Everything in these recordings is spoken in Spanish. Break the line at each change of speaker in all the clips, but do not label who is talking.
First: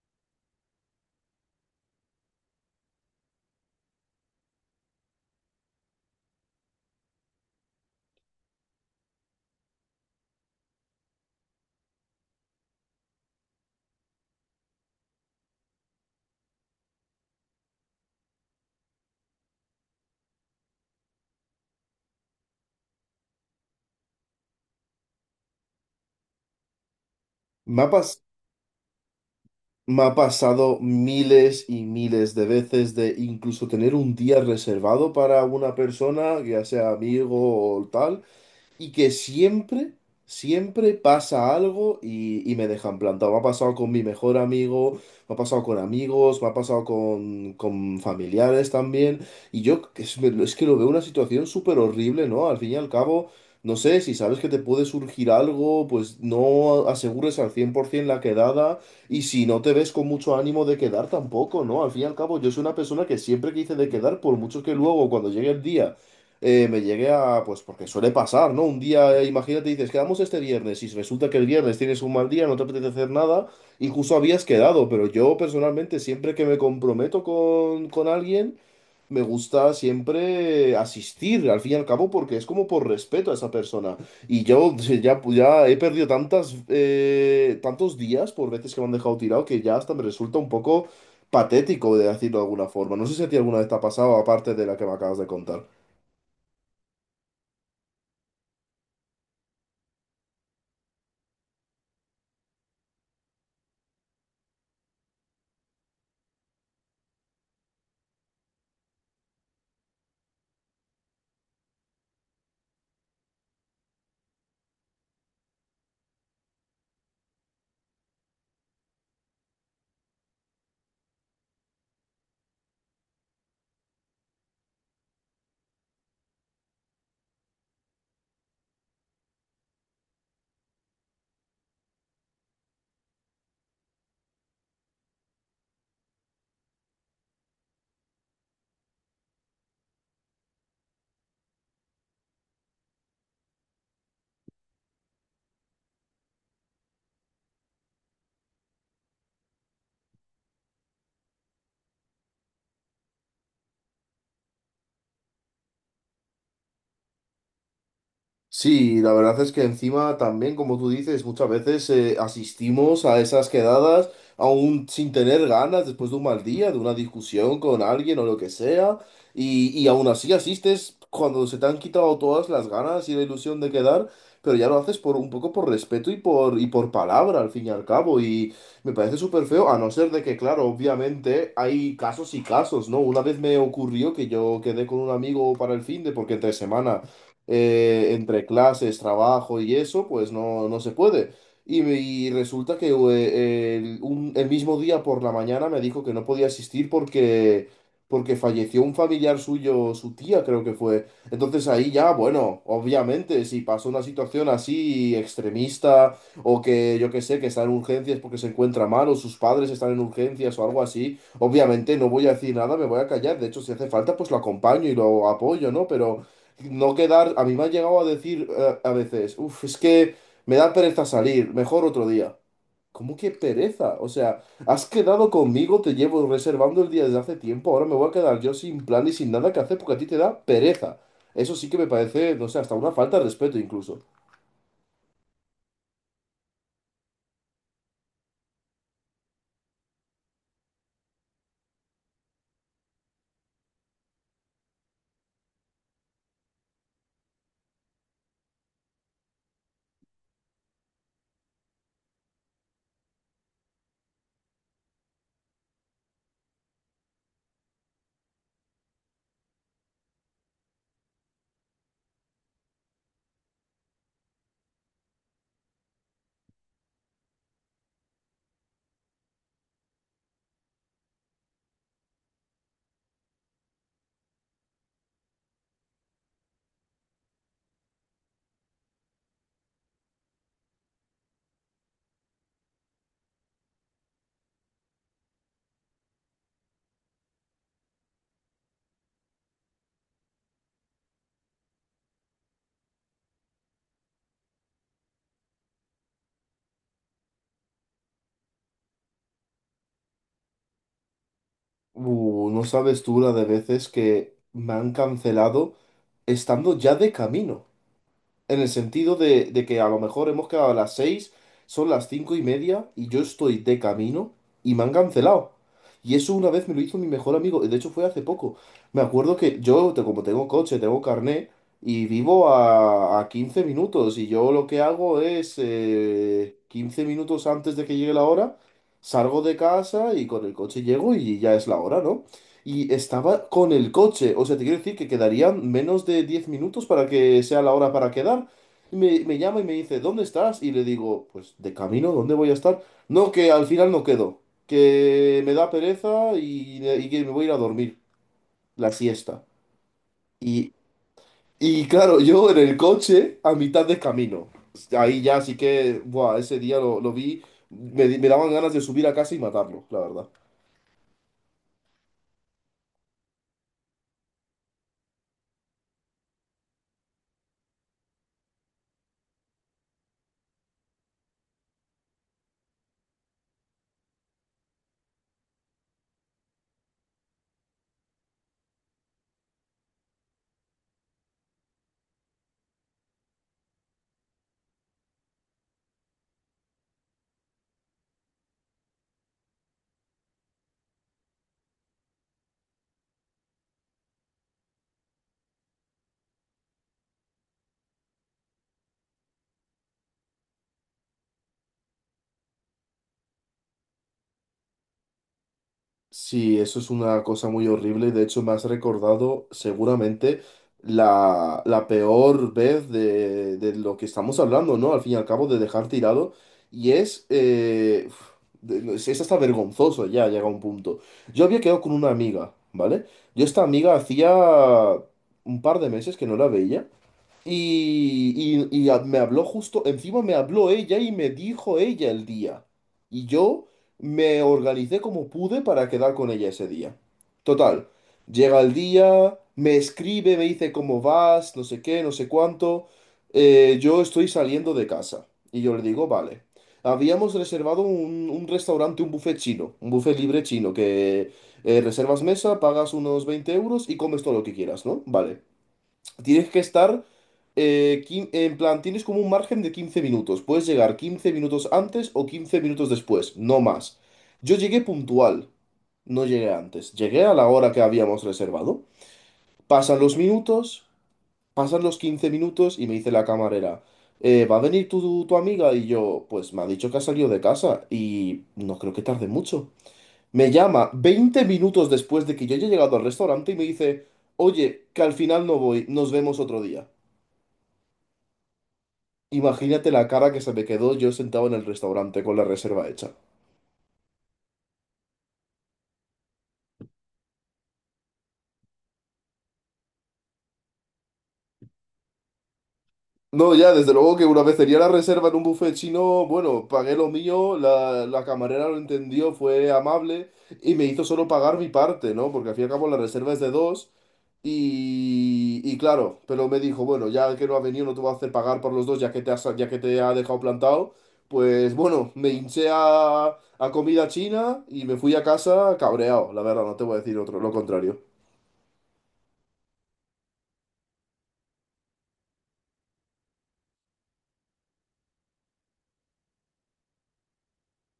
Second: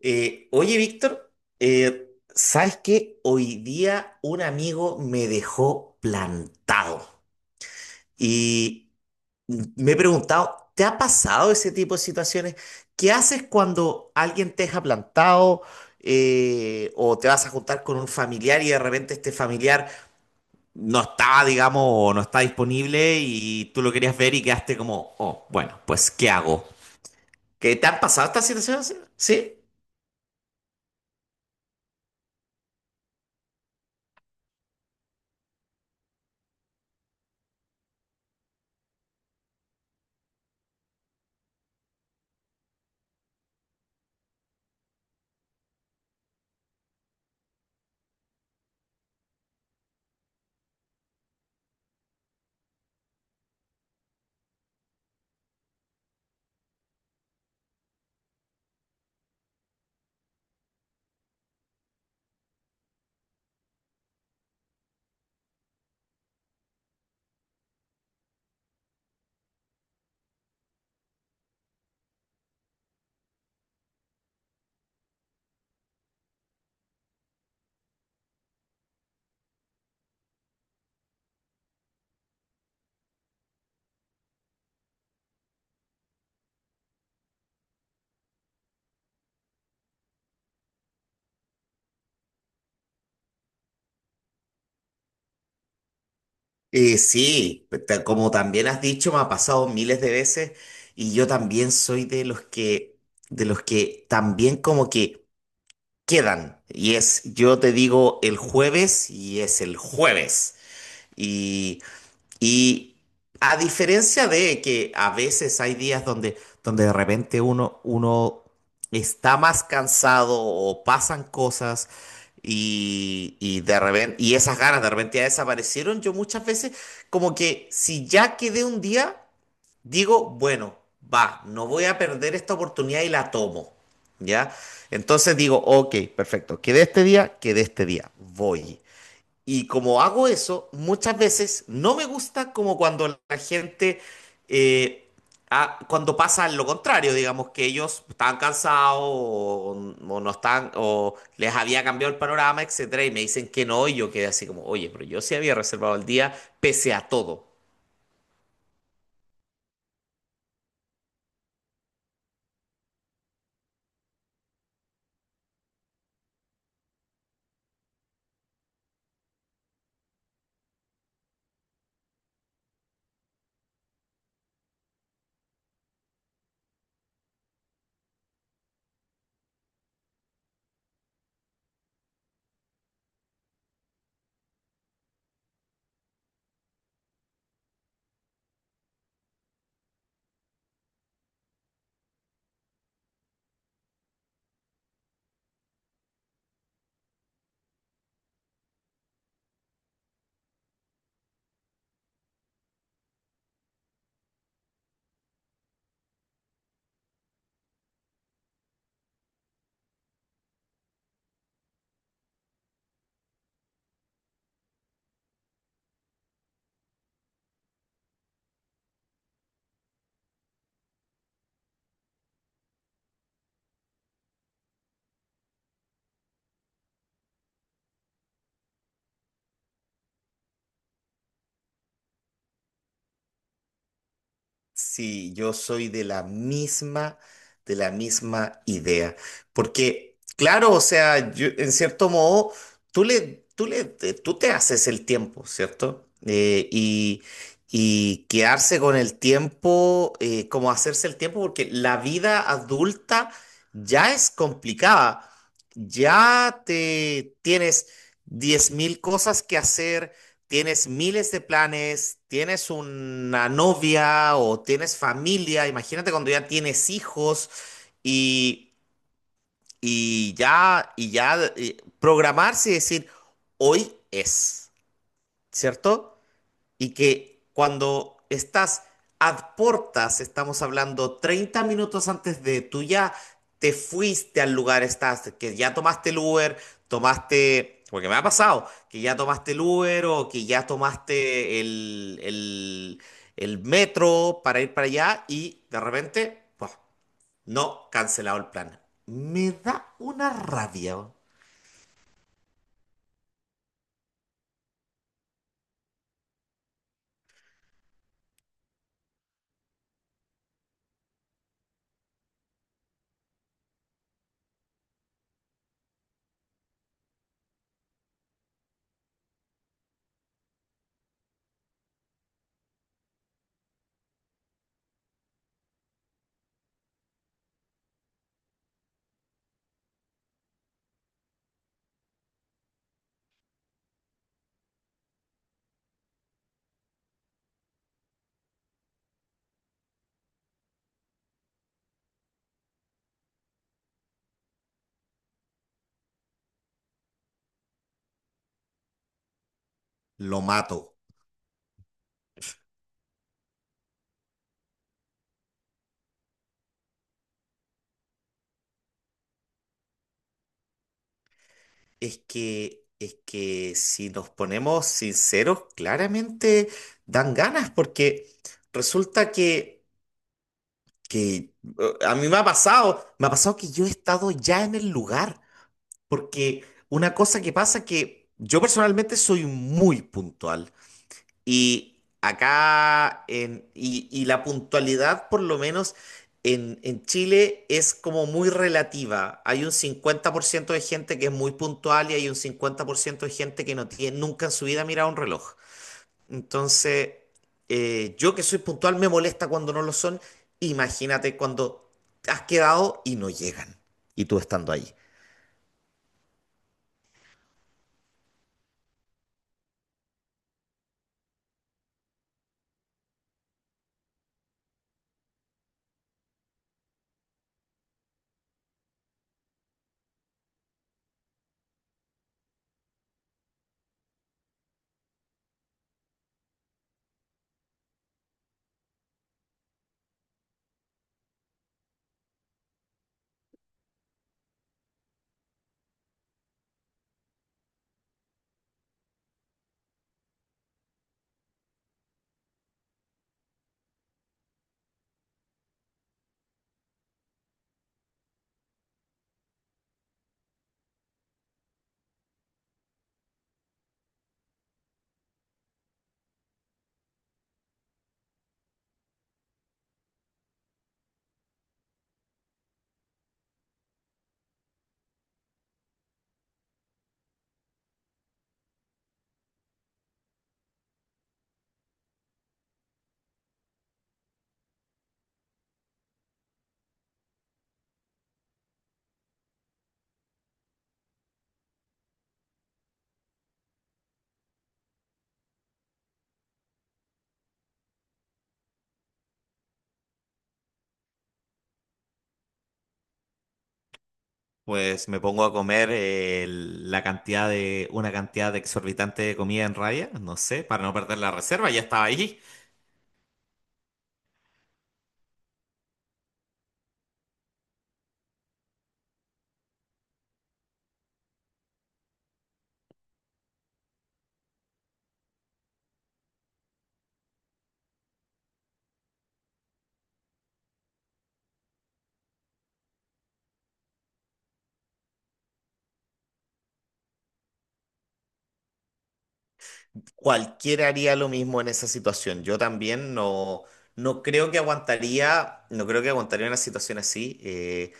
Oye, Víctor, ¿sabes qué? Hoy día un amigo me dejó plantado y me he preguntado, ¿te ha pasado ese tipo de situaciones? ¿Qué haces cuando alguien te deja plantado o te vas a juntar con un familiar y de repente este familiar no está, digamos, o no está disponible y tú lo querías ver y quedaste como, oh, bueno, pues ¿qué hago? ¿Qué
Me
te
ha,
han
pas-
pasado estas situaciones? ¿Sí?
Me ha pasado miles y miles de veces de incluso tener un día reservado para una persona, ya sea amigo o tal, y que siempre, siempre pasa algo y me dejan plantado. Me ha pasado con mi mejor amigo, me ha pasado con amigos, me ha pasado con familiares también. Y yo es que lo veo una situación súper horrible, ¿no? Al fin y al cabo, no sé, si sabes que te puede surgir algo, pues no asegures al 100% la quedada. Y si no te ves con mucho ánimo de quedar tampoco, ¿no? Al fin y al cabo, yo soy una persona que siempre quise de quedar, por mucho que luego, cuando llegue el día, me llegué a, pues porque suele pasar, ¿no? Un día, imagínate, dices, quedamos este viernes y resulta que el viernes tienes un mal día, no te apetece hacer nada y justo habías quedado, pero yo personalmente siempre que me comprometo con alguien, me gusta siempre asistir, al fin y al cabo, porque es como por respeto a esa persona. Y yo ya he perdido tantos días por veces que me han dejado tirado que ya hasta me resulta un poco, patético de decirlo de alguna forma. No sé si a ti alguna vez te ha pasado, aparte de la que me acabas de contar.
Sí, como también has dicho, me ha pasado miles de veces y yo también soy de los que también como que quedan. Y es, yo te digo el jueves y es el jueves. Y a diferencia de que a veces hay días donde de repente uno está más cansado o pasan cosas y de repente, y esas ganas de repente ya desaparecieron, yo muchas veces como que si ya quedé un día, digo, bueno, va, no voy a perder esta oportunidad y la tomo. ¿Ya? Entonces digo, ok, perfecto, quedé este día, voy. Y como hago eso, muchas veces no me gusta como cuando la gente, eh, cuando pasa lo contrario, digamos que ellos estaban cansados o no están, o les había cambiado el panorama, etcétera, y me dicen que no, y yo quedé así como, oye, pero yo sí había reservado el día pese a todo.
Sí, la verdad es que encima también, como tú dices, muchas veces asistimos a esas quedadas aún sin tener ganas después de un mal día, de una discusión con alguien o lo que sea, y aún así asistes cuando se te han quitado todas las ganas y la ilusión de quedar, pero ya lo haces por un poco por respeto y por palabra, al fin y al cabo, y me parece súper feo, a no ser de que, claro, obviamente hay casos y casos, ¿no? Una vez me ocurrió que yo quedé con un amigo para el fin de porque entre semana entre clases, trabajo y eso, pues no, no se puede. Y resulta que el mismo día por la mañana me dijo que no podía asistir porque, porque falleció un familiar suyo, su tía creo que fue. Entonces ahí ya, bueno, obviamente, si pasa una situación así extremista o que yo que sé, que está en urgencias porque se encuentra mal o sus padres están en urgencias o algo así, obviamente no voy a decir nada, me voy a callar. De hecho, si hace falta, pues lo acompaño y lo apoyo, ¿no? Pero no quedar, a mí me han llegado a decir a veces, es que me da pereza salir, mejor otro día. ¿Cómo que pereza? O sea, has quedado conmigo, te llevo reservando el día desde hace tiempo, ahora me voy a quedar yo sin plan y sin nada que hacer porque a ti te da pereza. Eso sí que me parece, no sé, hasta una falta de respeto incluso.
Sí, yo soy de la misma idea. Porque, claro, o sea, en cierto modo, tú te haces el tiempo, ¿cierto? Y quedarse con el tiempo, como hacerse el tiempo, porque la vida adulta ya es complicada. Ya te tienes 10.000 cosas que hacer, tienes miles de planes, tienes una novia o tienes familia, imagínate cuando ya tienes hijos y, programarse y decir, hoy es, ¿cierto? Y que cuando estás a portas, estamos hablando 30 minutos antes de tú ya te fuiste al lugar, estás, que ya tomaste el Uber, tomaste, porque me ha pasado, que ya tomaste el Uber o que ya tomaste el metro para ir para allá y de repente, pues, no, cancelado el plan. Me da una rabia,
No sabes tú la de veces que me han cancelado estando ya de camino. En el sentido de que a lo mejor hemos quedado a las 6, son las 5:30 y yo estoy de camino y me han cancelado. Y eso una vez me lo hizo mi mejor amigo, y de hecho fue hace poco. Me acuerdo que yo, como tengo coche, tengo carné y vivo a 15 minutos y yo lo que hago es 15 minutos antes de que llegue la hora, salgo de casa y con el coche llego y ya es la hora, ¿no? Y estaba con el coche, o sea, te quiero decir que quedarían menos de 10 minutos para que sea la hora para quedar. Y me llama y me dice, ¿dónde estás? Y le digo, pues de camino, ¿dónde voy a estar? No, que al final no quedo, que me da pereza y que me voy a ir a dormir la siesta.
lo
Y,
mato.
y claro, yo en el coche a mitad de camino. Ahí ya sí que, buah, ese día lo vi, me daban ganas de subir a casa y matarlo, la verdad.
Es que, si nos ponemos sinceros, claramente dan ganas, porque resulta que a mí me ha pasado que yo he estado ya en el lugar, porque una cosa que pasa que yo personalmente soy muy puntual. Y acá, en, y la puntualidad, por lo menos en Chile, es como muy relativa. Hay un 50% de gente que es muy puntual y hay un 50% de gente que no tiene, nunca en su vida ha mirado un reloj. Entonces, yo que soy puntual me molesta cuando no lo son. Imagínate cuando has quedado y no llegan. Y tú estando ahí.
Sí, eso es una cosa muy horrible. De hecho, me has recordado seguramente la peor vez de lo que estamos hablando, ¿no? Al fin y al cabo, de dejar tirado. Y es, no, es hasta vergonzoso ya, llega un punto. Yo había quedado con una amiga, ¿vale? Yo esta amiga hacía un par de meses que no la veía. Me habló justo, encima me habló ella y me dijo ella el día. Y yo me organicé como pude para quedar con ella ese día. Total, llega el día, me escribe, me dice cómo vas, no sé qué, no sé cuánto. Yo estoy saliendo de casa. Y yo le digo, vale. Habíamos reservado un restaurante, un buffet chino, un buffet libre chino, que reservas mesa, pagas unos 20 euros y comes todo lo que quieras, ¿no? Vale. Tienes que estar, en plan, tienes como un margen de 15 minutos. Puedes llegar 15 minutos antes o 15 minutos después, no más. Yo llegué puntual, no llegué antes. Llegué a la hora que habíamos reservado. Pasan los minutos, pasan los 15 minutos y me dice la camarera: ¿Va a venir tu amiga?" Y yo, pues me ha dicho que ha salido de casa y no creo que tarde mucho. Me llama 20 minutos después de que yo haya llegado al restaurante y me dice, oye, que al final no voy, nos vemos otro día. Imagínate la cara que se me quedó, yo sentado en el restaurante con la reserva hecha.
Pues me pongo a comer una cantidad de exorbitante de comida en raya, no sé, para no perder la reserva, ya estaba ahí.
No, ya, desde luego que una vez tenía la reserva en un buffet chino, bueno, pagué lo mío, la camarera lo entendió, fue amable y me hizo solo pagar mi parte, ¿no? Porque al fin y al cabo la reserva es de dos y claro, pero me dijo, bueno, ya que no ha venido no te voy a hacer pagar por los dos ya que ya que te ha dejado plantado, pues bueno, me hinché a comida china y me fui a casa cabreado, la verdad, no te voy a decir otro, lo contrario.
Cualquiera haría lo mismo en esa situación. Yo también no, no creo que aguantaría una situación así. Eh,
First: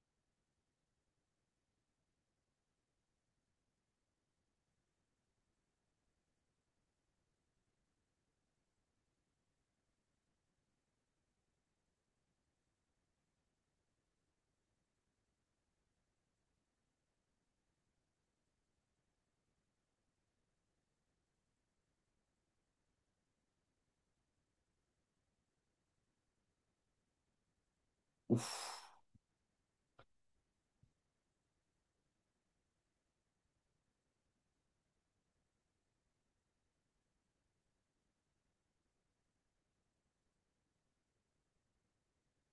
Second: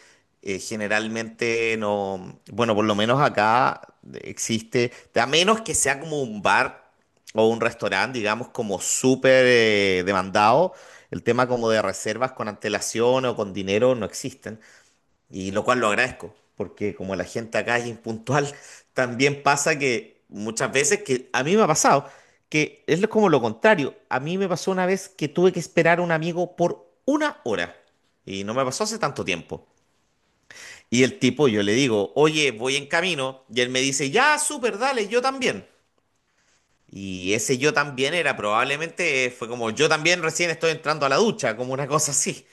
eh, Generalmente no, bueno, por lo menos acá existe, a menos que sea como un bar o un restaurante, digamos, como súper demandado, el tema como de reservas con antelación o con dinero no existen. Y lo cual lo agradezco, porque como la gente acá es impuntual, también pasa que muchas veces, que a mí me ha pasado, que es como lo contrario. A mí me pasó una vez que tuve que esperar a un amigo por una hora. Y no me pasó hace tanto tiempo. Y el tipo, yo le digo, oye, voy en camino. Y él me dice, ya, súper, dale, yo también. Y ese yo también era probablemente, fue como, yo también recién estoy entrando a la ducha, como una cosa así.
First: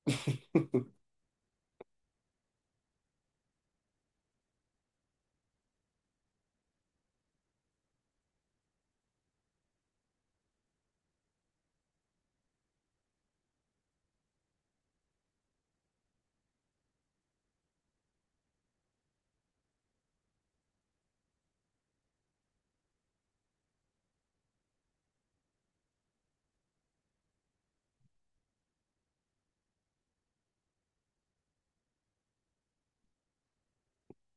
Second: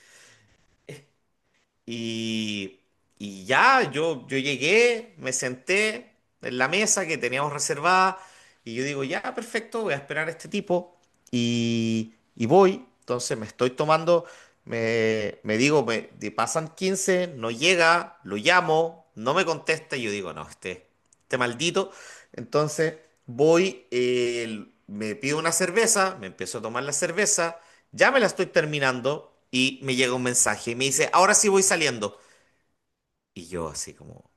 Y, y ya, yo llegué, me senté en la mesa que teníamos reservada y yo digo, ya, perfecto, voy a esperar a este tipo y voy. Entonces me estoy tomando, me digo, me, de- pasan 15, no llega, lo llamo, no me contesta y yo digo, no, este maldito. Entonces voy, me pido una cerveza, me empiezo a tomar la cerveza. Ya me la estoy terminando y me llega un mensaje y me dice, ahora sí voy saliendo. Y yo así como,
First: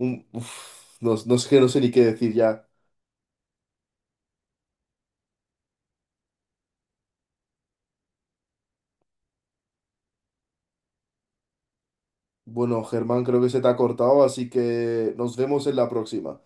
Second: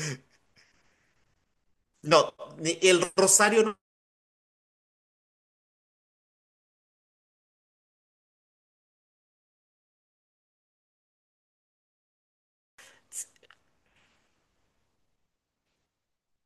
No, no sé ni qué decir
no,
ya.
el rosario no.
Bueno, Germán, creo que se te ha cortado, así que nos vemos en la próxima.